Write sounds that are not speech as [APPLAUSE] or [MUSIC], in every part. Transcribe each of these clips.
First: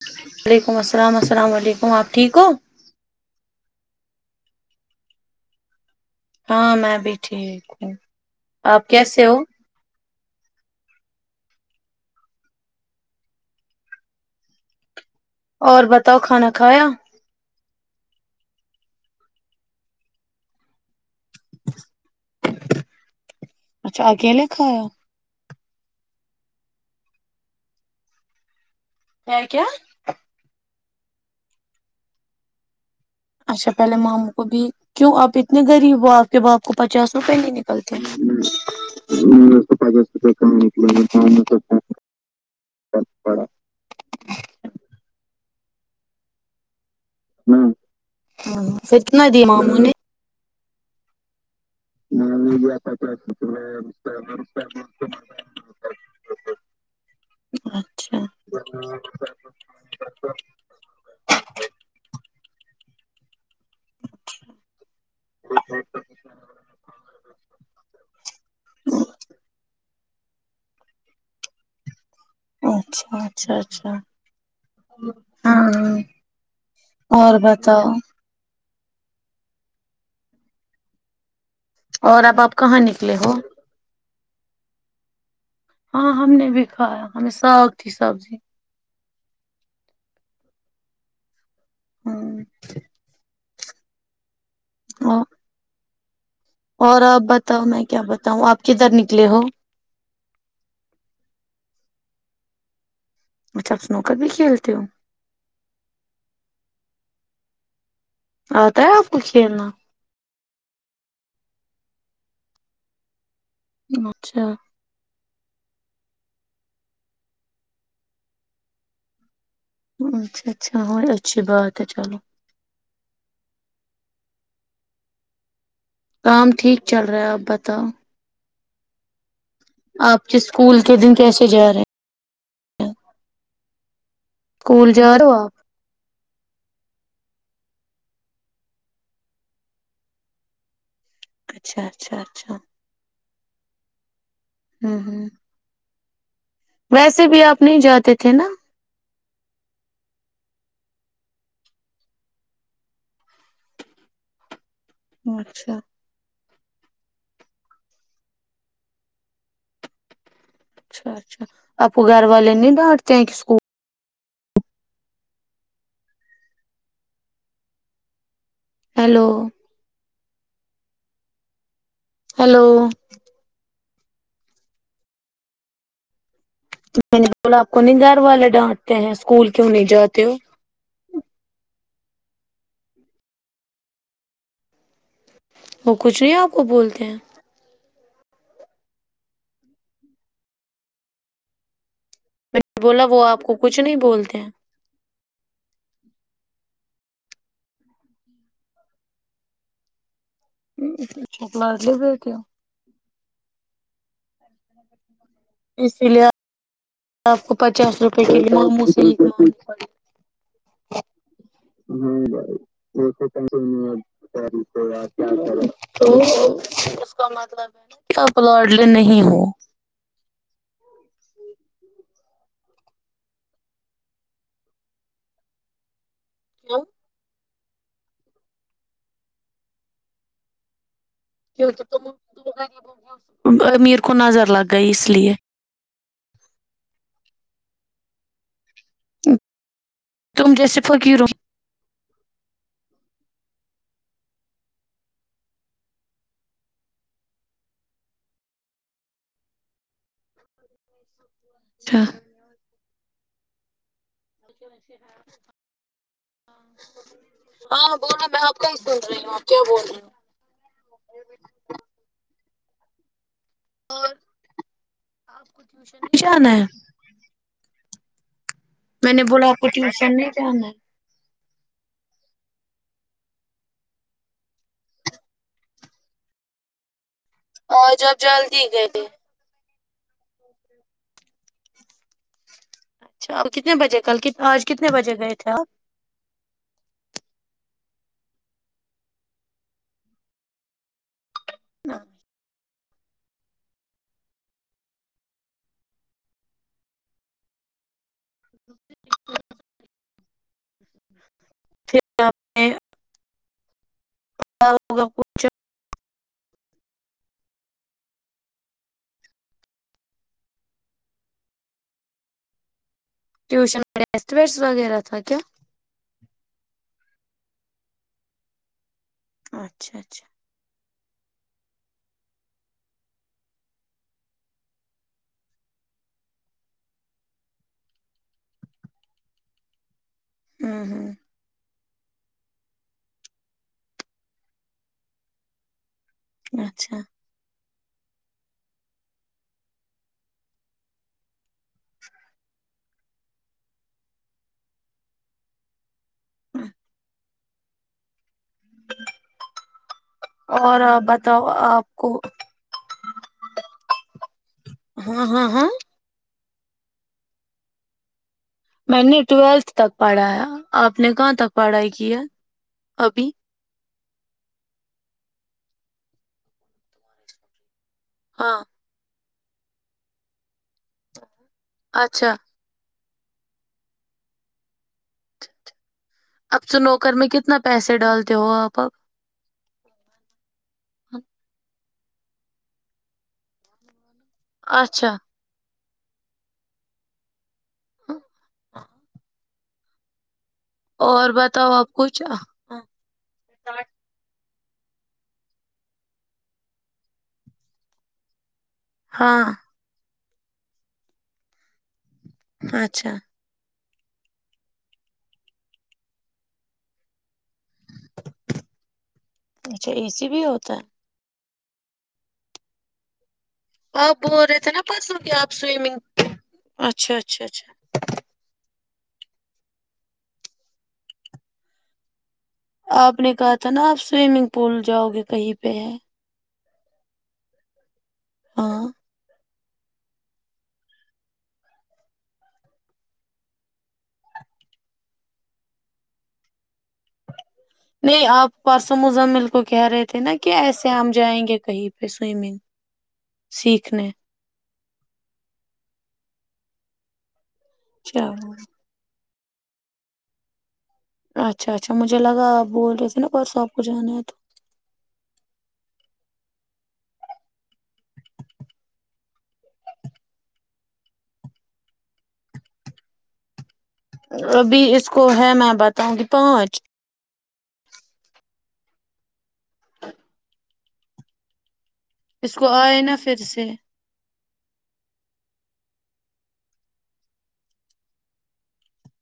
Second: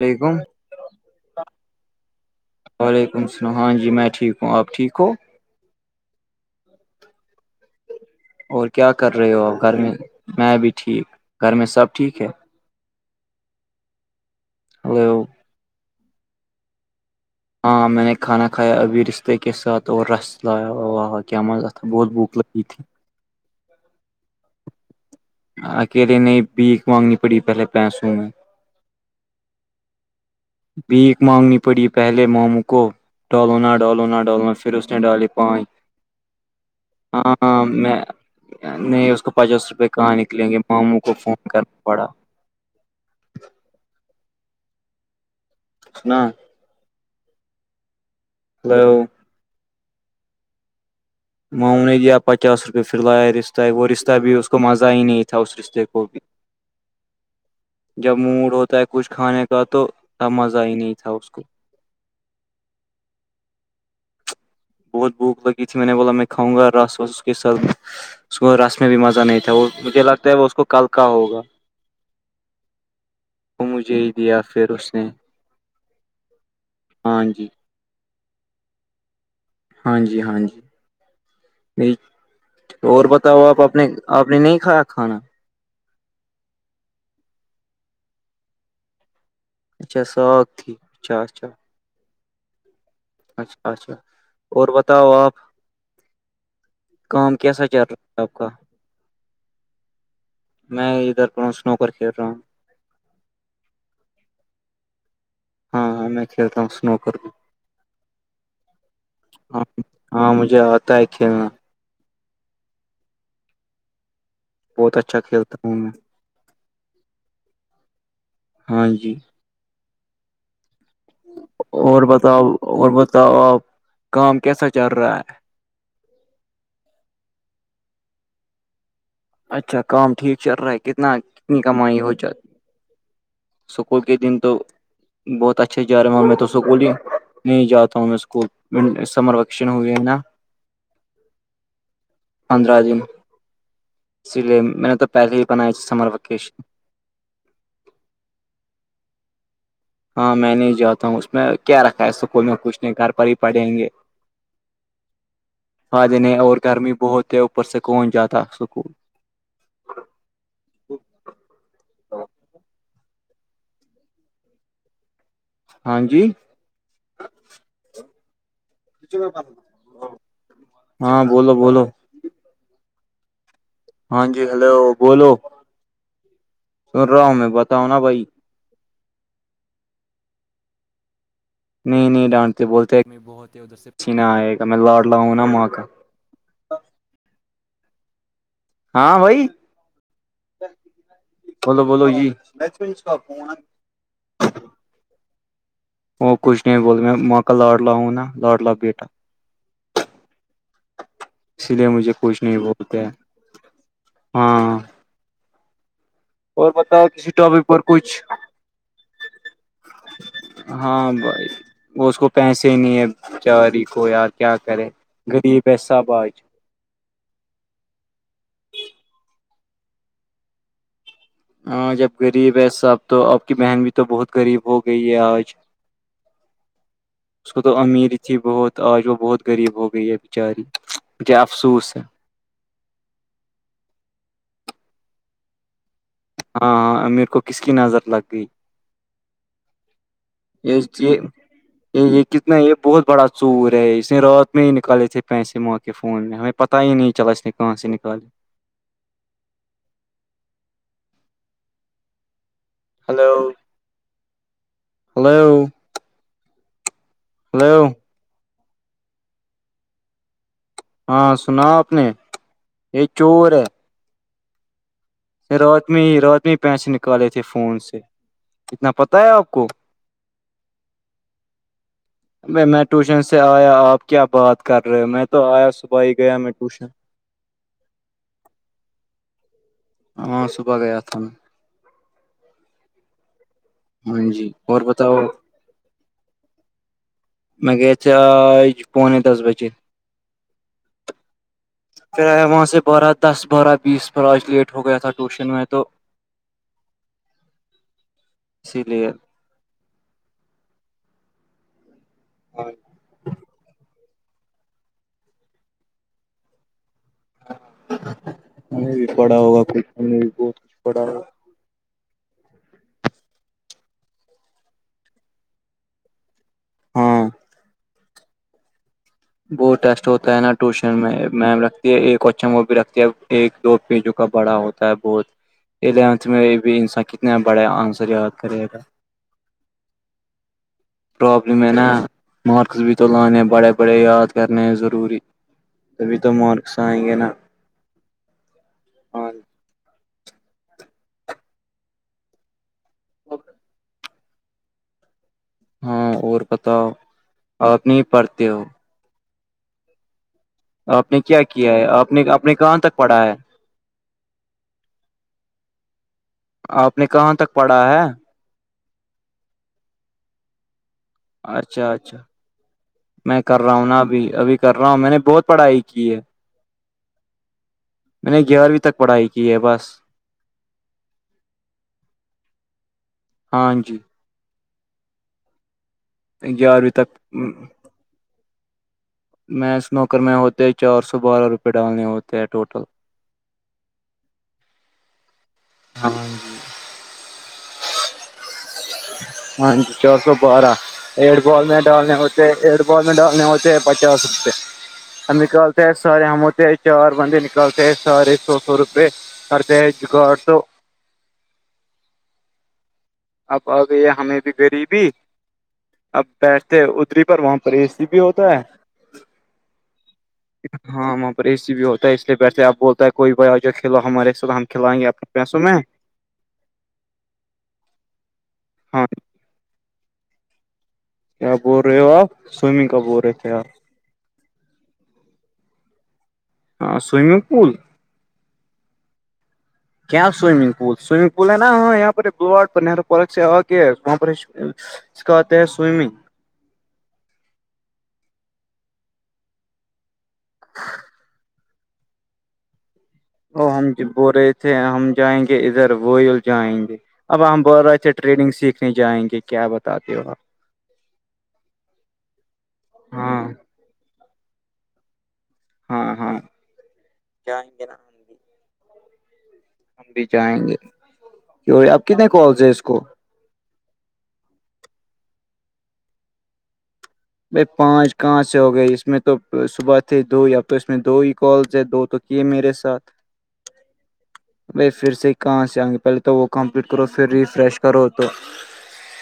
وعلیکم علیکم السلام علیکم اپ ٹھیک ہو وعلیکم السلام جی میں ٹھیک ہوں اپ ٹھیک ہو ہاں میں بھی ٹھیک ہوں اور آپ کیا کر کیسے رہے ہو آپ گھر میں میں بھی ٹھیک گھر میں سب ٹھیک ہے ہ اور بتاؤ کھانا کھایا ہاں میں نے کھانا کھایا ابھی رشتے کے ساتھ اور رس اساں کیا مز تھا بہت بھک لگی تھی اچھا آگے لےکھایا اکیلے نہیں بھیک مانگنی پڑی پہلے پیسوں میں کیا بھیک مانگنی پڑی پہلے ماموں کو ڈالو اچھا نہ پہلے ڈالو نہ ماموں کو ڈالو بھی پھر اس نے کیوں ڈالی آپ اتنے پانچ غریب ہو آپ کے باپ کو پچاسو کہ نہیں ہاں نکلتے میں ہیں نہیں اس کو پچاس س روپئے کہاں پ پ نکلیں کام گے ماموں کو فون س کرنا پڑا پڑا نہ ہ ہاں ہلو فتنا دی مام م نے دیا پچاس روپئے پھرلایا رشت وہ رشتہ بھی اس کو مزہ ہی نہیں تھا اس رشتے کو بھی جب اچھا موڈ ہوتا ہے کچھ کھانے کا تو مزہ ہی نہیں تھا اس کو بہت بھوک لگ تھی میں نے بولا میں کاؤں گ رس وس اس کے ساتھ اس کو رس میں بھی مزہ نہیں تھا وہ مجھے لگتا ہے وہ اس کو کل کا ہوگا اچھا اچھا وہ اچھا مجھے ہی دیا پھر اس نے ہاں ہاں اور جی بتاؤ ہاں جی ہاں جی اور اب آپ کہاں اور نکلے ہو بتاؤ آپ نے آپ نے نہیں کھایا کھانا ہاں ہم نے بھی کھایا ہمیں ساگ تھی سبزی اچھا ساگ تھی اچھا اچھا ہاں اچھ اچھا اور بتاؤ آپ اور آپ کام بتاؤ کیسا چل میں رہا کیا ہے بتاؤں کا آپ کدھر نکلے ہو میں ادھر سنو کر کھیل رہا ہوں اچھا اسنوک بھی کھیلتی ہو ہاںاں میں کھیلتا ہوںنو کر آ تو آپ کو ہاں کھیناا [UNINTELLIGIBLE] ہاں مجھے آتا ہے کھیلنا [UNINTELLIGIBLE] اچھا [UNINTELLIGIBLE] بہت اچھا کھیلتا ہوں [UNINTELLIGIBLE] ہاں جی اچھا اچھا اچھی بات ہے اور چلو بتاؤ اور بتاؤ آپ کام کیسا چل رہا ہے کام ٹھیک چل رہا ہے آپ بتاؤ اچھا کام آپ کے ٹھیک چل رہا ہے اسکول کے کتنا دن کیسے کتنی جا رہے ہیں کمائی ہو جاتی سکول کے دن تو اسکول جا رہے ہو بہت آپ اچھے جا رہا ہوں میں تو سکول ہی نہیں جاتا ہوں میں اس کو سمر ویکیشن ہوئے ہے نا اچھا اچھا اچھا ای میں اسی لیے میں نے ہوں تو ہوں پہلے ہی بنائے تھی سمر ویکیشن ویسے بھی آپ نہیں جاتے تھے نا ہاں میں نہیں جاتا ہوں اس میں کیا رکھا ہے سکئی میں کچھ نہیں گھر پر ہی پڑھیں گے [INAUDIBLE] اچھا پا جنے اور گرمی بہت ہے اوپر سکون جاتدا سکون اچھا اچھا آپو گھر والے نہیں ڈانٹتے ہیں کہ اسکول ہاں جی ہیلو ہاں بولو بولو ہیلو ہاں جی ہلو بولو سن میں رہا نے ہوں بلا آپ کو بتاؤ نا نہیں گھر بھائی والے ڈانٹتے ہیں اسکول کیوں نہیں جاتے ہو نہیں نہیں ڈانٹتے بولتے بہت ہی ادھر سے پچھیناا آئے گا میں لاڑ لا ہوں نا ماں کا وہ کچھ نہیں آپ کو بولتے ہیں ہاں بھائی بولو بولو جی میں بولا وہ آپ کو کچھ نہیں بولتے ہیں وہ کچھ نہیں بول میں ماں کا لاڑ لا ہوں نا لاڑ لا بیٹا اچھا اسی لیے لاڈلی مجھے بیٹی ہو کوچھ نہیں بولتا ہاں اسی لیے اور بتا کہ آپ کو پچاس روپئے کلو ممو سے ہاں بھائی اس کو پیسے نہیں ہے بچاری کو یار کیا کرے پڑے غریب ہے تو سب آج اس کا مطلب ہے نا آپ لوڈلے نہیں ہو ہاں جب غریب ہے سب تو اب کی بہن بھی تو بہت غریب ہو گئی ہے آج کیوں اس کو تو امیر تھی بہت آج وہ بہت غریب ہو گئی ہے بچاری کیونکہ امیر کو نظر لگ گئی اس لیے ہاں ہاں امیر کو کس کی نظر لگ گئی تم یہ جیسے [INAUDIBLE] فقیروں یہ یہ کتنا یہ بہت بڑا چور ہے اس نے رات میں ہی نکالے تھے پیسے موکے فون میں ہمیں پتاہ ہی نہیں چلا اس نے کہاں سے نکالے چا ہلو ہلو ہلو ہاں بولے میں آپ کا ہی سن رہی ہوں آپ کیا بول رہی ہیں ہاں سنا اپنے یہ چور ہے کو رات ٹیوشن میں ہی نہیں رات جانا میں ہی ہے پیسے نکالے تھے فون سے اتنا میں نے پتا ہے بولا آپ کو ٹیوشن نہیں جنا ہے بھائی میں ٹیوشن سے آیا آپ کیا بات کر رہے ہو میں تو آیا صبح ہی گیا میں ٹیوشن اور جب جلدی گ تھ ہاں صبح گیا تھا میں اچھا کتنے بجے کل ک ہاں جی آج اور کتنے بجے بتاؤ گئے تھے آپ میں گیا پانی دس بجے پھر وہاں سے بارہ دس بارہ بیس ب آج لیٹ ہو گیا تھا ٹیوشن میں تو اسی لیے پھر ہاں نے ہوگا پچھا ہمیں بھی پڑا ہوگا کچھ بھی کچھ پڑا ہوگا ٹیوشن ڈسٹ ویٹس وغیرہ تھا کیا ہاں بہت اچھا ٹیسٹ اچھا ہوتا ہے نا ٹیوشن میں میم رکھتی ہے ایک کوچن وہ بھی رکھتی ہے ایک دو پیجوں کا بڑا ہوتا ہے بہت الیونتھ میں بھی انسا کتنا بڑا آنسر یاد کرے گا ہوں ہوں پرابلم ہے نا مارکس بھی تو لانے بڑے بڑے یاد کرنے ضروری تبھی تو مارکس اچھا آئیں گے نا اوک ہاں اور بتاؤ آپ نہیں پڑھتے ہو اور آپ نے کیا بتاؤ کیا ہے آپ کو نے آپ نے کہاں تک پڑھا ہے ؀ہاں ہاں ہاں آپ نے کہاں تک پڑھا ہے میں نے ٹویلتھ تک پڑھایا آپ نے کہاں تک پڑھائی اچھا اچھا کیا ابھی میں کر رہا ہوں نا ابھی ابھی کر رہا ہوں میں نے بہت پڑھائی کی ہے میں نے ہاں گیارہویں تک پڑھائی کی ہے بس اچھا ہاں جی اب چ گیارہویں نوکر تک میں کتنا پیسے ڈالتے ہو آپ اب میں اس نوکر میں ہوتے چار سو بارہ روپئے ڈالنے ہوتے ہیں ٹوٹل اچھا ہاں ا ہاں جی چار سو بارہ اور ایڈ بال بتاؤ میں آپ ڈالنے کچھ ہوتے ایٹ بال میں ڈالنے ہوتے پچاس روپئے ہم نکالتے ہیں سارے ہم ہوتے ہیں چار بندے نکالتے ہیں سارے سو سو روپے ہاں ار تو اچھا اب آ گئی ہمیں بھی غریبی اب بیٹھتے ادری پر وہاں فری بھی ہوتا ہے اچھا اے سی بھی ہوتا ہے ہاں اور ای سی بھی ہوتا ہے اس لیے بیٹھے اب بولتا ہے کوئی ب جو کھلو آپ ہمارے بول رہے ہم تھے نا کھلائیں گے پرسوں اپنے کہ آپ پیسوں میں سوئمنگ اچھا اچھا اچھا ہاں کیا بول رہے ہو آپ سوئمنگ کا آپ بول نے رہے تھے کہا تھا نا آپ سوئمنگ پول جاؤ گے کہیں پہ ہے ہاں سوئمنگ پول ہاں کیا سوئمنگ پول سوئمنگ پول ہے نا ہاں یہاں پر بلاٹرو پارک سے آگ وہاں پر اس کا آتے ہیں سوئمنگ نہیں آپ پرسوں مزمل کو کہہ رہے تھے نا کہ ایسے ہم جائیں گے کہیں پہ سوئمنگ وہ ہم سیکھنے بول رہے تھے ہم جائیں گے ادھر وئل جائیں گے اب ہم بول رہے اے ٹریننگ چلو سیکھنے جائیں گے کیا بتاتے ہو آپ اچھا اچھا مجھے لگا آ بول رہے تھے نا ہاں پرساپ کو جانا ہے تو ہاں ہاں کیا بھی جائیں گے آپ کتنے کالس ہے اس کو ابھی اس کو ہے میں بتاؤں گی پانچ بھائی پانچ کہاں سے ہو گئی اس میں تو صبح تھی دو ہی اب تو اس میں دو ہی کال سےے دو تو یہ اس کو میرے آئے ساتھ نا پھر سے بھائی پھر سے ہی کہاں سے آئیں گے پہلے تو وہ کمپلیٹ کرو پھر ریفریش کرو تو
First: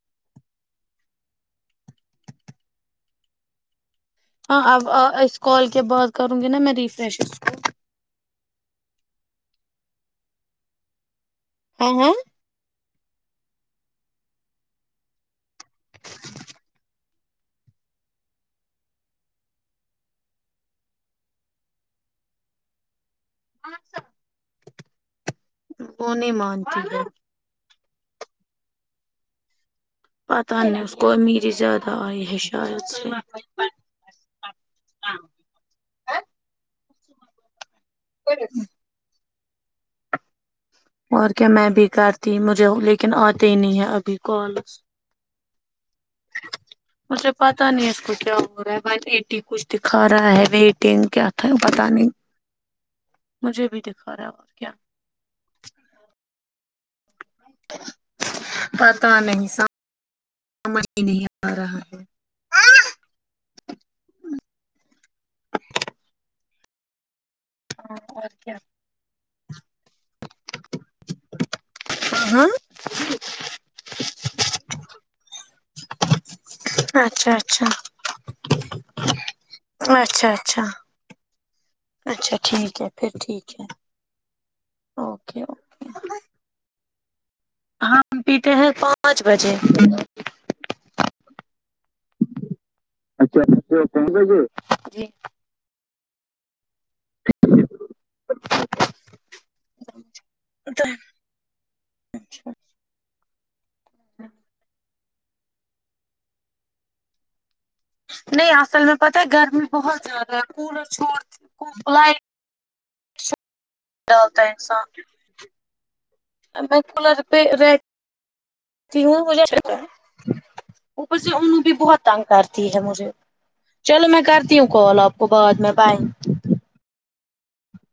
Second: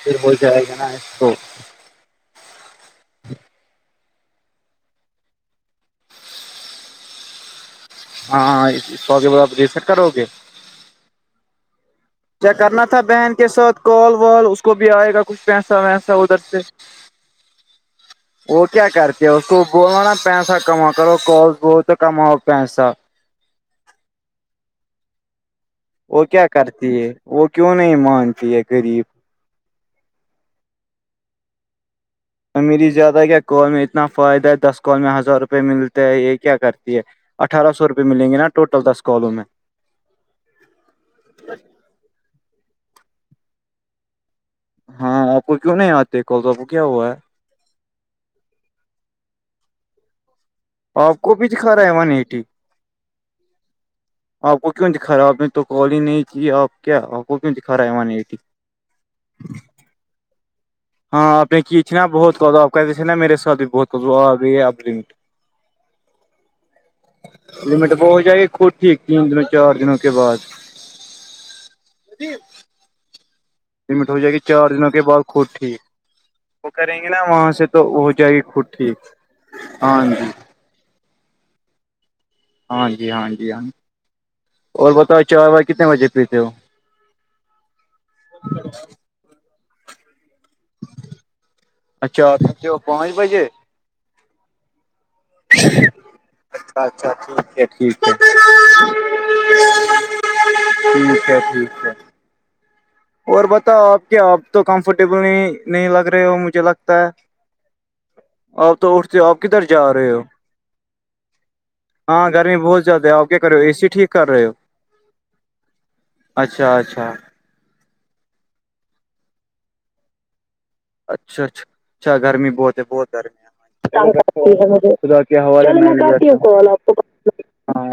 پھر ہو جائے گا نا اس کو ج ہاں اب اسس کال کے بعد کروں گی نا میں ریفریش ہاں سوگ بدی سر کرو گے ہاں ہاں کیا کرنا تھا بہن کے ساتھ کال وال اس کو بھی آئے گا کچھ پیسہ ویسا ادھر سے [INAUDIBLE] وہ کیا کرتے ہے اس کو بولو نا پیسہ کما کرو کس تو کماؤ پیسا وہ کیا کرتی ہے وہ کیوں نہیں مانتی ہے غریب پتاہ نہیں اس کو امیری زیادہ آئی ہے شاید میری سے زیادہ کیا کال میں اتنا فائدہ ہے دس کال میں ہزار روپئے ملتے ہے یہ کیا کرتی ہے اٹھارہ سوپئے میں گے نا ٹول دس کالوں میں اور کیا میں بھی کرتی مجھے لیکن آتے ہی نہیں ہے ابھی کال ہاں آپ کو کیوں نہیں آتے کال تو آپ کو کیا ہوا ہے مجھے پتا نہیں اس کو کیا ہو رہا ہے ب ایٹی کچھ دکھا رہا ہے دین آپ کیا کو بھی تھا دکھا رہا پتا ہے نہیں ون ایٹی مجھے بھی دکھا رہا ہے اور کیا خراب میں تو کال ہی نہیں کیے آپ کیا [INAUDIBLE] پتا نہیں سمجھ ہی ہاں نہیں آپ آ نے رہا کیچھی نا بہت کر آپ کہتے نا میرے ساتھ بہت کر اب لمٹ وہ ہو اور جائے گی کیا خود ٹھیک دنوں چار دنوں کے بعد ہاں لمٹ ہو جائے گی چار دنوں کے بعد خود ٹھیک وہ کریں گے نا اچھا وہاں سے اچھا تو ہو جائے گی خود ٹھیک ہاں جی اچھا اچھا اچھا ٹھیک ہاں ہے جی پھر ہاں جی ٹھیک ہے ہاں اور بتاؤ اوکے چاے کتنے بجے پیتی ہو ہم پیتے ہیں پانچ بجے اچھا ہو پانچ اچھا بجے اچھا پانچ بجے جی اچھا اچھا ٹھیک ہے ٹھیک ہے ٹھیک ہے ٹھیک ہے جی اور بتاؤ آپ کیا اپ تو کمفرٹیبل ہی نہیں لگ رہے ہو مجھے لگتا ہے نہیں آپ اصل میں تو اٹھتے پتاہ ہو ہے آپ گرمی کدھر جا بہت رہے ہو زیادہ ہے کولر چھائٹ ہاں گرمی بہت زیاد ہے اوے کرو اے س ڈالتا ہے انسان اچھا میں اچھا پہ رہتی ہوں مجھےتا ہے اچھا اچھا اچھا گرمی بہت ہے بہت گرمی چلو میں کرتی ہوں ہے کال آپ خدا کو بعد میں بائے کے حاں